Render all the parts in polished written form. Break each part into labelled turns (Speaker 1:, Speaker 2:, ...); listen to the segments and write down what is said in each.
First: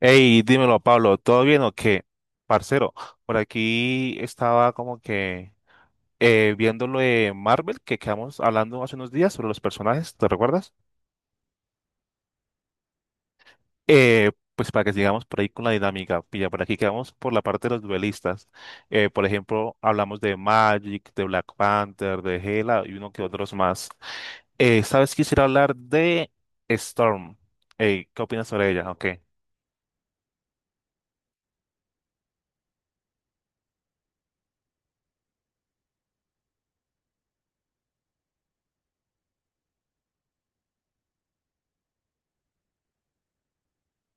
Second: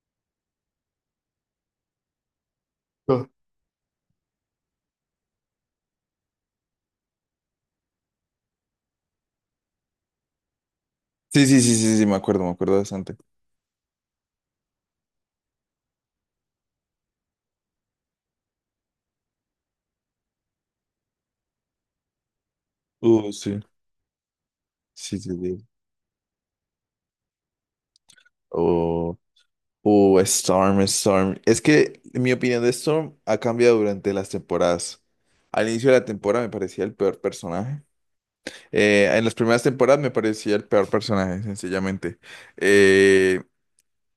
Speaker 1: Hey, dímelo, Pablo, ¿todo bien o qué? Parcero,
Speaker 2: Oh,
Speaker 1: por aquí estaba como que viendo lo de Marvel que quedamos hablando hace unos días sobre los personajes, ¿te recuerdas?
Speaker 2: sí, sí, sí, sí, sí, me acuerdo bastante.
Speaker 1: Pues para que sigamos por ahí con la dinámica, pilla, por aquí quedamos por la parte de los duelistas. Por ejemplo, hablamos de Magic, de Black Panther, de Hela y uno que otros
Speaker 2: Sí,
Speaker 1: más. ¿Sabes?
Speaker 2: sí, sí,
Speaker 1: Quisiera
Speaker 2: sí.
Speaker 1: hablar de Storm. Ey, ¿qué opinas sobre ella? Ok.
Speaker 2: Oh, Storm, Storm. Es que mi opinión de Storm ha cambiado durante las temporadas. Al inicio de la temporada me parecía el peor personaje. En las primeras temporadas me parecía el peor personaje, sencillamente. Eh,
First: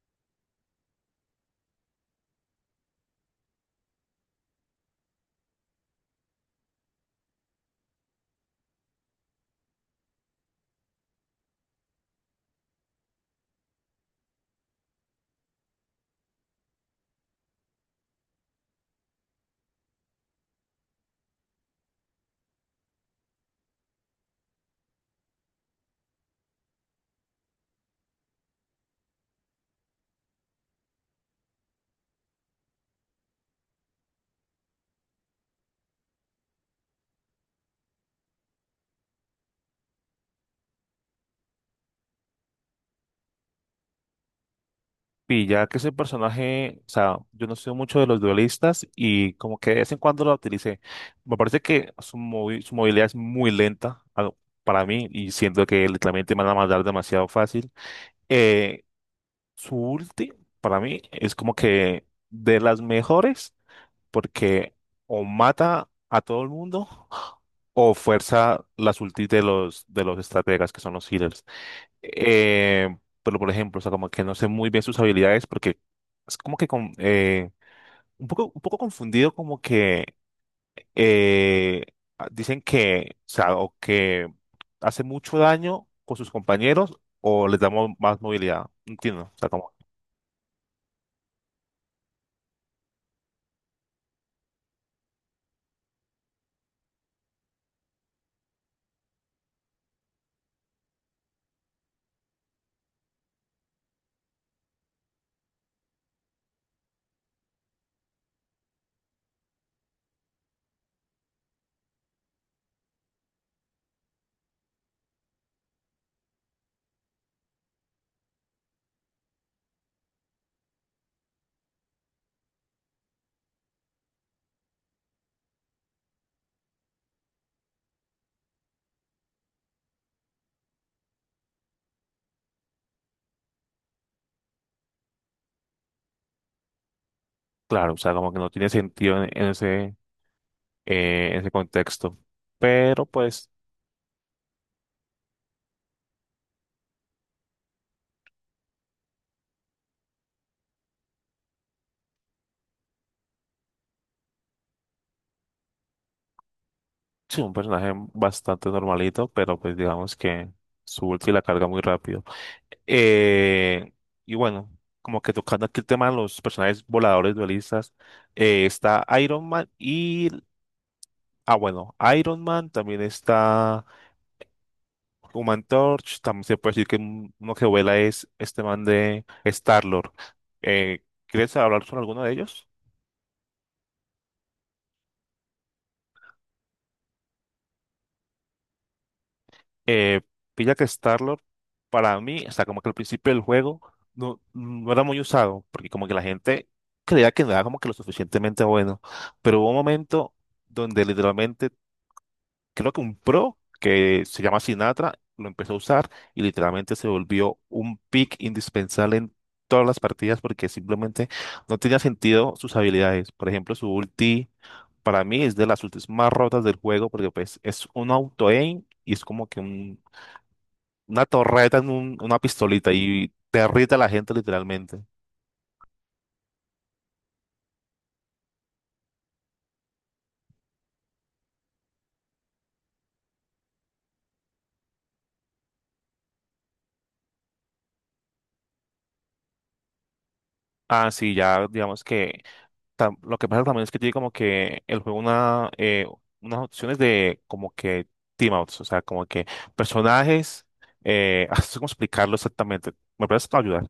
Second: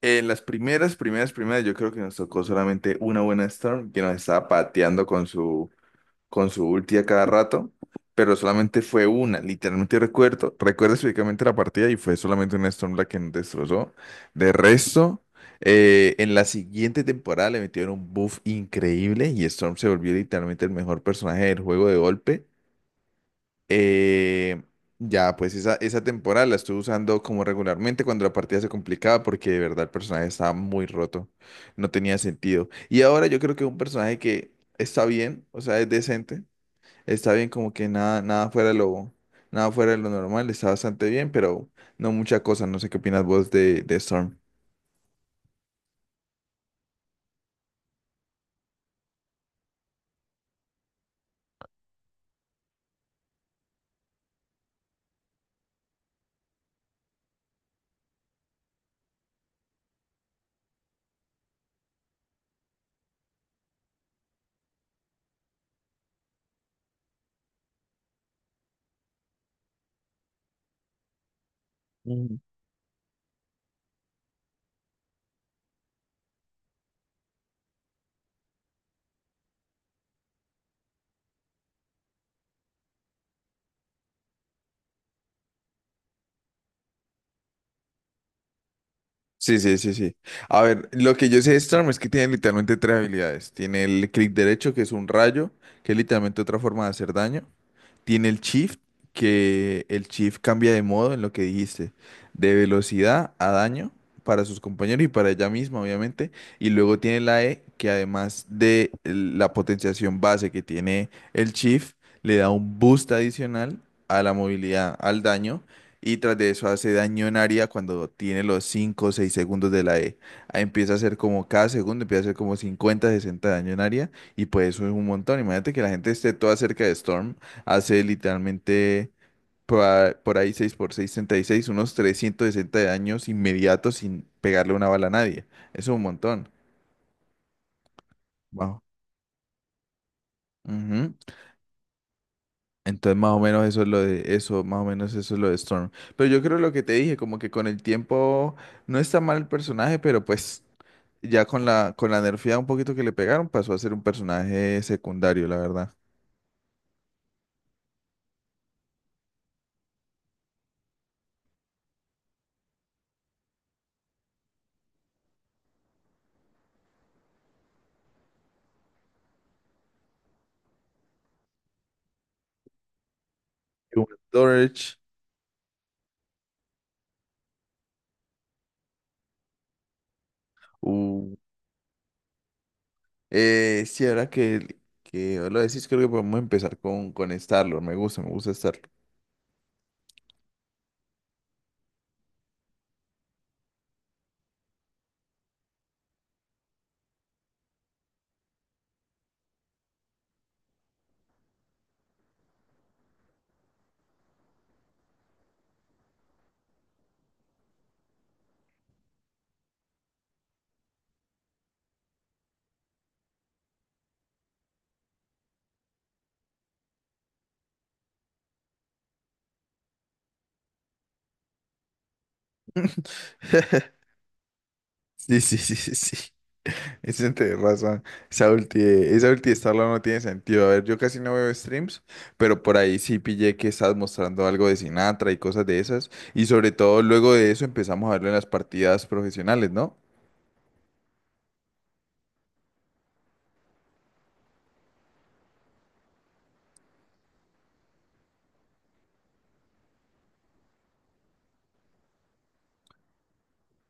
Speaker 2: en las primeras, primeras, primeras, yo creo que nos tocó solamente una buena Storm que nos estaba pateando con su ulti a cada rato, pero solamente fue una, literalmente recuerdo, recuerdo específicamente la partida y fue solamente una Storm la que nos destrozó. De resto, en la siguiente temporada le metieron un buff increíble y Storm se volvió literalmente el mejor personaje del juego de golpe. Eh, ya, pues esa temporada la estuve usando como regularmente cuando la partida se complicaba porque de verdad el personaje estaba muy roto, no tenía sentido. Y ahora yo creo que es un personaje que está bien, o sea, es decente. Está bien, como que nada, nada fuera de lo normal, está bastante bien, pero no mucha cosa. No sé qué opinas vos de Storm.
Speaker 1: Y ya que ese personaje, o sea, yo no soy mucho de los duelistas y como que de vez en cuando lo utilicé. Me parece que su, su movilidad es muy lenta para mí y siento que literalmente me van a matar demasiado fácil. Eh, su ulti, para mí, es como que de las mejores porque o mata a todo el mundo o fuerza las ultis de los estrategas que son los healers.
Speaker 2: Mm.
Speaker 1: Eh, pero por ejemplo, o sea, como que no sé muy bien sus habilidades porque es como que con, un poco confundido como que eh, dicen que, o sea, o que hace mucho daño con sus compañeros o les damos más movilidad. No entiendo, o sea,
Speaker 2: Sí,
Speaker 1: como,
Speaker 2: sí, sí, sí. A ver, lo que yo sé de Storm es que tiene literalmente tres habilidades. Tiene el clic derecho, que es un rayo, que es literalmente otra forma de hacer daño. Tiene el shift, que el shift cambia de modo en lo que dijiste, de velocidad a daño para sus compañeros y para ella misma, obviamente. Y luego tiene la E, que además de la potenciación base que tiene el shift, le da un boost adicional a la movilidad, al daño. Y tras de eso hace daño en área cuando tiene los 5 o 6 segundos de la E. Ahí empieza a hacer como cada segundo, empieza a hacer como 50 60 daño en área. Y pues eso es un montón. Imagínate que la gente esté toda cerca de Storm. Hace literalmente por ahí 6x6, 36, unos 360 daños inmediatos sin pegarle una bala a nadie. Eso es un montón.
Speaker 1: claro, o sea, como que no tiene
Speaker 2: Wow.
Speaker 1: sentido en,
Speaker 2: Ujú.
Speaker 1: en ese contexto. Pero
Speaker 2: Entonces más o
Speaker 1: pues,
Speaker 2: menos eso es lo de eso, más o menos eso es lo de Storm. Pero yo creo lo que te dije, como que con el tiempo no está mal el personaje, pero pues ya con la nerfeada un poquito que le pegaron pasó a ser un personaje secundario, la verdad.
Speaker 1: sí, un personaje bastante normalito, pero pues digamos que su ulti la carga muy rápido. Eh, y bueno, como que tocando aquí el tema de los personajes voladores dualistas, está Iron Man y, ah, bueno, Iron Man, también está
Speaker 2: Hubo Storage.
Speaker 1: Human Torch, también se puede decir que uno que vuela es este man de Star-Lord. ¿Quieres hablar sobre alguno de ellos?
Speaker 2: Sí, ahora que lo decís, creo que podemos empezar con Starlord. Me gusta Starlord.
Speaker 1: eh, pilla que Starlord, para mí, o sea, como que al principio del juego no, no era muy usado, porque como que la gente creía que no era como que lo suficientemente bueno, pero hubo un momento donde literalmente, creo que un pro que se llama Sinatra lo empezó a usar y literalmente se volvió un pick indispensable en todas las partidas porque simplemente no tenía sentido sus habilidades. Por ejemplo, su ulti. Para mí es de las ultis más rotas del juego porque pues es un auto-aim y es como que un una torreta en un- una pistolita y derrite a la gente literalmente.
Speaker 2: Sí, sí, sí, sí, sí. Eso tenés razón. Esa ulti, esa ulti de Starlord no tiene sentido. A ver, yo casi no veo streams, pero por ahí sí pillé que estás mostrando algo de Sinatra y cosas de esas. Y sobre todo luego de eso empezamos a verlo en las partidas profesionales, ¿no?
Speaker 1: Ah, sí, ya digamos que lo que pasa también es que tiene como que el juego unas opciones de como que team outs, o sea, como que personajes, no sé cómo explicarlo exactamente. ¿Me puedes ayudar?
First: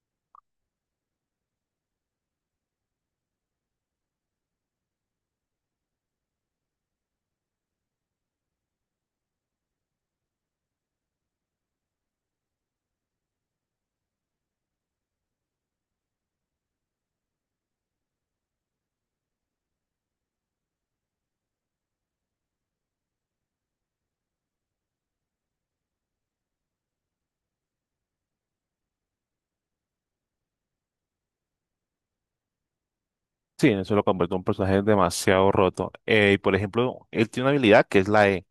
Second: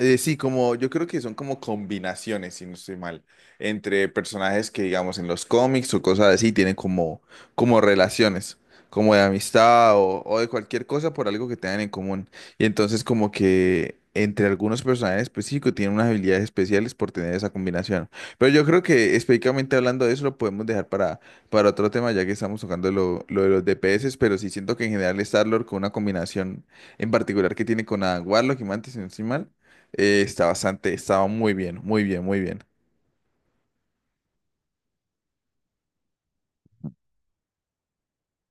Speaker 2: Sí, como yo creo que son como combinaciones, si no estoy mal, entre personajes que digamos en los cómics o cosas así tienen como relaciones, como de amistad o de cualquier cosa por algo que tengan en común. Y entonces como que entre algunos personajes específicos tienen unas habilidades especiales por tener esa combinación. Pero yo creo que específicamente hablando de eso lo podemos dejar para otro tema ya que estamos tocando lo de los DPS, pero sí siento que en general Star-Lord con una combinación en particular que tiene con Adam Warlock y Mantis, si no estoy mal, está bastante, estaba muy bien, muy bien, muy bien.
Speaker 1: Sí, eso lo convierte en un personaje demasiado roto. Y por ejemplo, él tiene una habilidad que es la E.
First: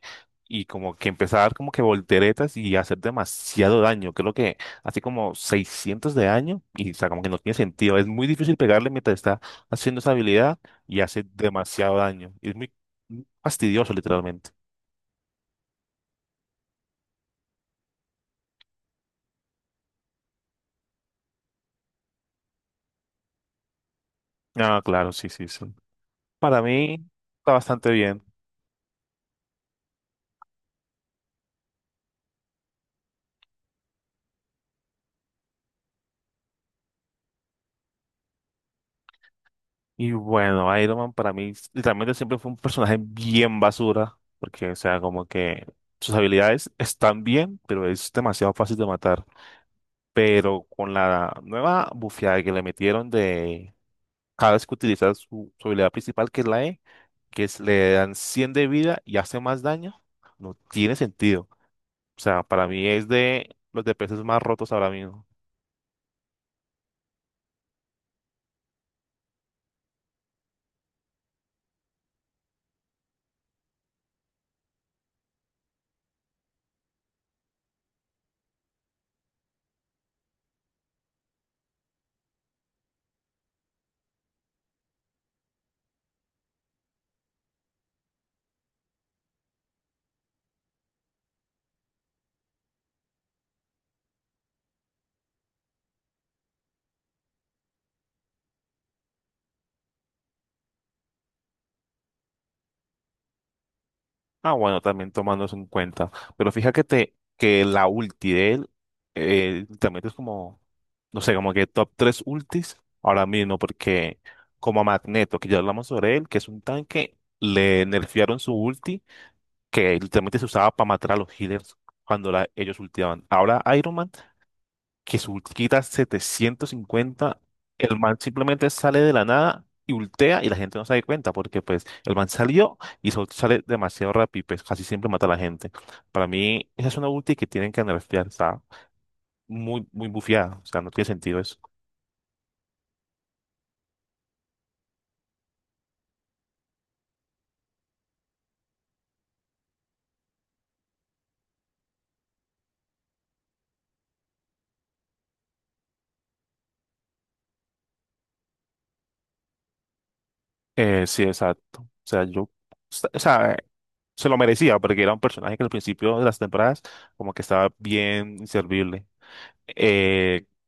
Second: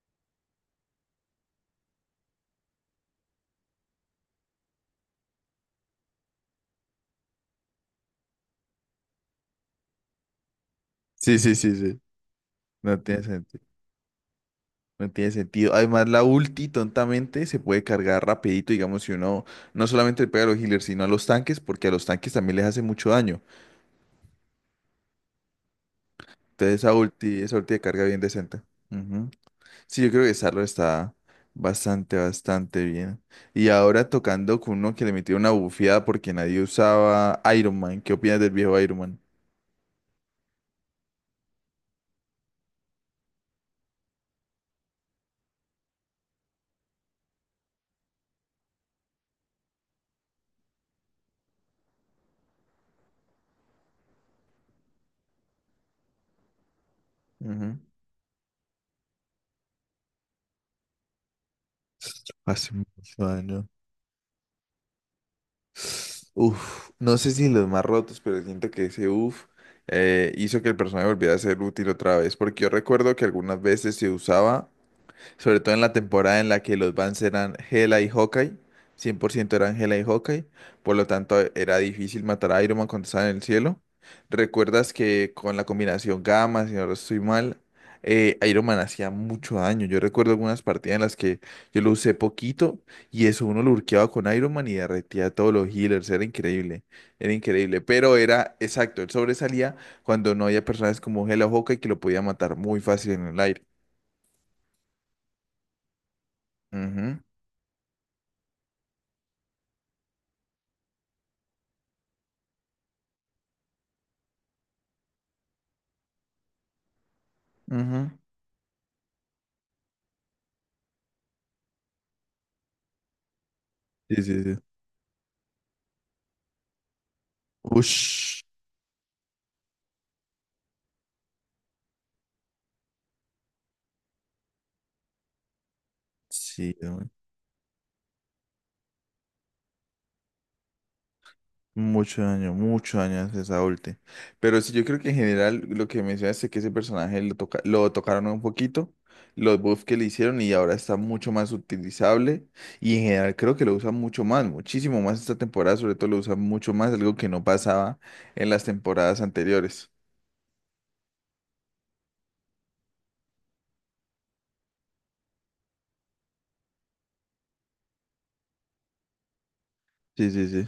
Speaker 1: Y como que empieza a dar como que volteretas y hacer demasiado daño. Creo que hace como 600 de daño y o sea, como que no tiene sentido. Es muy difícil pegarle mientras está haciendo esa habilidad y hace
Speaker 2: Sí, sí, sí,
Speaker 1: demasiado
Speaker 2: sí.
Speaker 1: daño. Y es muy
Speaker 2: No tiene
Speaker 1: muy
Speaker 2: sentido.
Speaker 1: fastidioso, literalmente.
Speaker 2: No tiene sentido. Además, la ulti tontamente se puede cargar rapidito, digamos, si uno no solamente le pega a los healers, sino a los tanques, porque a los tanques también les hace mucho daño.
Speaker 1: Ah, claro, sí, sí, sí. Para
Speaker 2: Entonces,
Speaker 1: mí está
Speaker 2: esa ulti de
Speaker 1: bastante
Speaker 2: carga bien
Speaker 1: bien.
Speaker 2: decente. Ujú. Sí, yo creo que Sarlo está bastante, bastante bien. Y ahora tocando con uno que le metió una bufiada porque nadie usaba Iron Man. ¿Qué opinas del viejo Iron Man?
Speaker 1: Y bueno, Iron Man para mí literalmente siempre fue un personaje bien basura, porque, o sea, como que sus habilidades están bien, pero es demasiado fácil de matar. Pero con la nueva bufeada que le metieron de cada vez que utiliza su, su habilidad principal, que es la E, que es,
Speaker 2: Ujú.
Speaker 1: le dan 100 de vida y hace más daño, no tiene sentido. O sea, para
Speaker 2: Hace
Speaker 1: mí es
Speaker 2: mucho
Speaker 1: de
Speaker 2: daño.
Speaker 1: los DPS más rotos ahora mismo.
Speaker 2: Uf, no sé si los más rotos, pero siento que ese uf hizo que el personaje volviera a ser útil otra vez, porque yo recuerdo que algunas veces se usaba sobre todo en la temporada en la que los Vans eran Hela y Hawkeye, 100% eran Hela y Hawkeye, por lo tanto era difícil matar a Iron Man cuando estaba en el cielo. ¿Recuerdas que con la combinación gamma, si no estoy mal, Iron Man hacía mucho daño? Yo recuerdo algunas partidas en las que yo lo usé poquito y eso uno lo lurkeaba con Iron Man y derretía a todos los healers, era increíble, pero era exacto, él sobresalía cuando no había personas como Hela o Hawkeye que lo podía matar muy fácil en el aire.
Speaker 1: Ah, bueno, también tomando eso en cuenta. Pero fíjate
Speaker 2: Ujú,
Speaker 1: que la ulti de él también es como, no sé, como que top 3 ultis ahora mismo, porque como a Magneto, que ya hablamos sobre él, que es un tanque, le
Speaker 2: ujú.
Speaker 1: nerfearon su ulti, que literalmente se usaba para matar a los healers cuando ellos ultiaban. Ahora Iron Man
Speaker 2: Sí, sí, sí.
Speaker 1: que su ulti 750, el man
Speaker 2: Ush.
Speaker 1: simplemente sale de la nada y ultea y la gente no se da cuenta porque pues el man salió y su sale demasiado rápido y pues casi siempre mata a la gente. Para mí
Speaker 2: Sí,
Speaker 1: esa es una
Speaker 2: güey.
Speaker 1: ulti que tienen que nerfear, está muy, muy bufeada, o sea, no tiene sentido eso.
Speaker 2: Mucho daño, mucho daño hace esa ulti. Pero sí, yo creo que en general lo que mencionaste es que ese personaje toca lo tocaron un poquito, los buffs que le hicieron y ahora está mucho más utilizable. Y en general creo que lo usan mucho más, muchísimo más esta temporada, sobre todo lo usan mucho más, algo que no pasaba en las temporadas anteriores.
Speaker 1: Sí, exacto. O sea, yo, o sea, se lo merecía porque era un personaje que al principio de las temporadas como que estaba bien inservible.
Speaker 2: Sí,
Speaker 1: Eh,
Speaker 2: sí, sí.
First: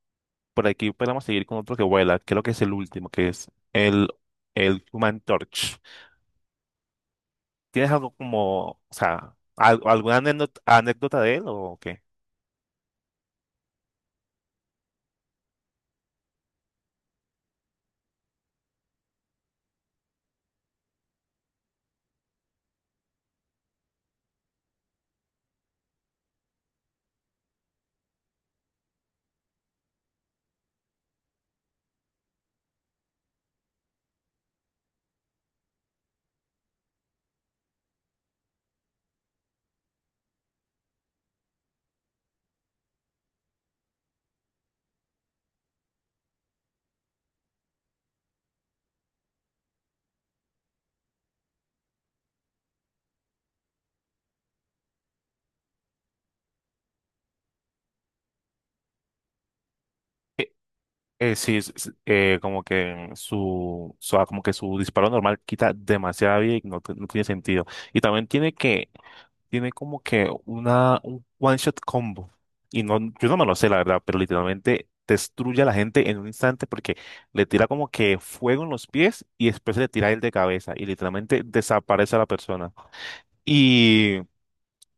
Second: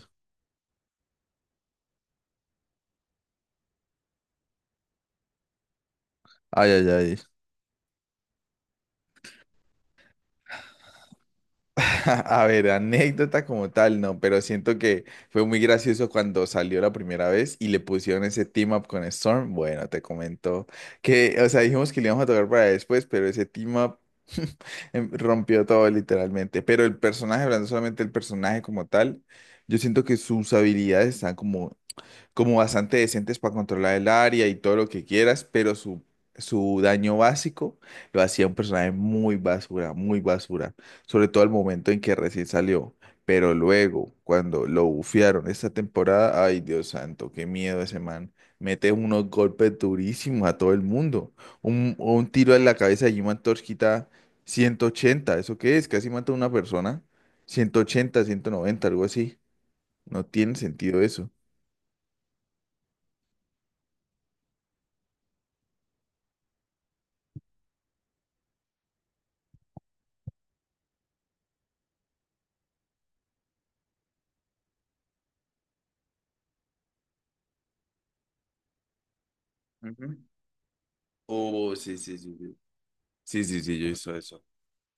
Speaker 1: Por aquí podemos seguir con otro que vuela. Creo que es el último, que es el Human Torch.
Speaker 2: Ay, ay, ay.
Speaker 1: ¿Tienes algo como, o sea, alguna anécdota de él o qué?
Speaker 2: A ver, anécdota como tal, no, pero siento que fue muy gracioso cuando salió la primera vez y le pusieron ese team up con Storm. Bueno, te comento que, o sea, dijimos que le íbamos a tocar para después, pero ese team up rompió todo literalmente. Pero el personaje, hablando solamente del personaje como tal, yo siento que sus habilidades están como bastante decentes para controlar el área y todo lo que quieras, pero su daño básico lo hacía un personaje muy basura, sobre todo al momento en que recién salió. Pero luego, cuando lo bufearon esta temporada, ay Dios santo, qué miedo ese man. Mete unos golpes durísimos a todo el mundo. Un tiro en la cabeza de Human Torch quita 180. ¿Eso qué es? Casi mata a una persona. 180, 190, algo así. No
Speaker 1: Eh,
Speaker 2: tiene sentido eso.
Speaker 1: sí, como que su- ah, como que su disparo normal quita demasiada vida y no, no tiene sentido. Y también tiene que tiene como que una, un one shot combo. Y no, yo no me lo sé, la verdad, pero literalmente destruye a la gente en un instante porque le tira como que fuego en los pies y después le tira
Speaker 2: Ujú.
Speaker 1: el de cabeza y literalmente
Speaker 2: Oh, sí,
Speaker 1: desaparece
Speaker 2: sí,
Speaker 1: a la
Speaker 2: sí, sí.
Speaker 1: persona.
Speaker 2: Sí, sí, sí, yo hice
Speaker 1: Y,
Speaker 2: eso.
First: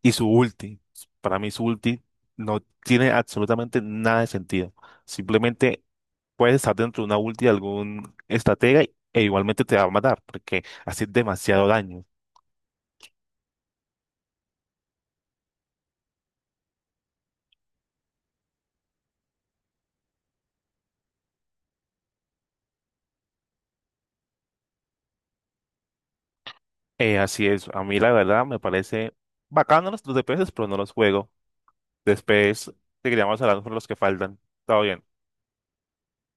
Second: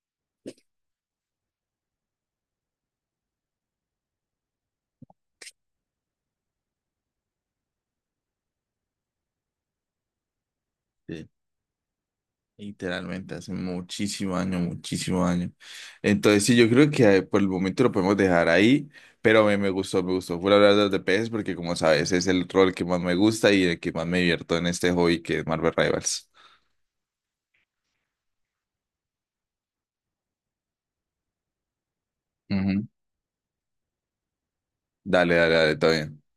Speaker 1: y su ulti, para mí su ulti no tiene absolutamente nada de sentido. Simplemente puedes estar dentro de una ulti de algún estratega e igualmente te va a matar porque hace
Speaker 2: Sí,
Speaker 1: demasiado daño.
Speaker 2: literalmente, hace muchísimo año muchísimo año. Entonces, sí, yo creo que por el momento lo podemos dejar ahí, pero me gustó, me gustó. Fue hablar de los de peces porque, como sabes, es el rol que más me gusta y el que más me divierto en este hobby que es Marvel Rivals.
Speaker 1: Así es, a mí la verdad me parece bacano los DPS, pero no los juego. Después
Speaker 2: Ujú.
Speaker 1: te seguiríamos hablando por los que faltan. Todo bien.
Speaker 2: Dale, dale, dale, todo bien.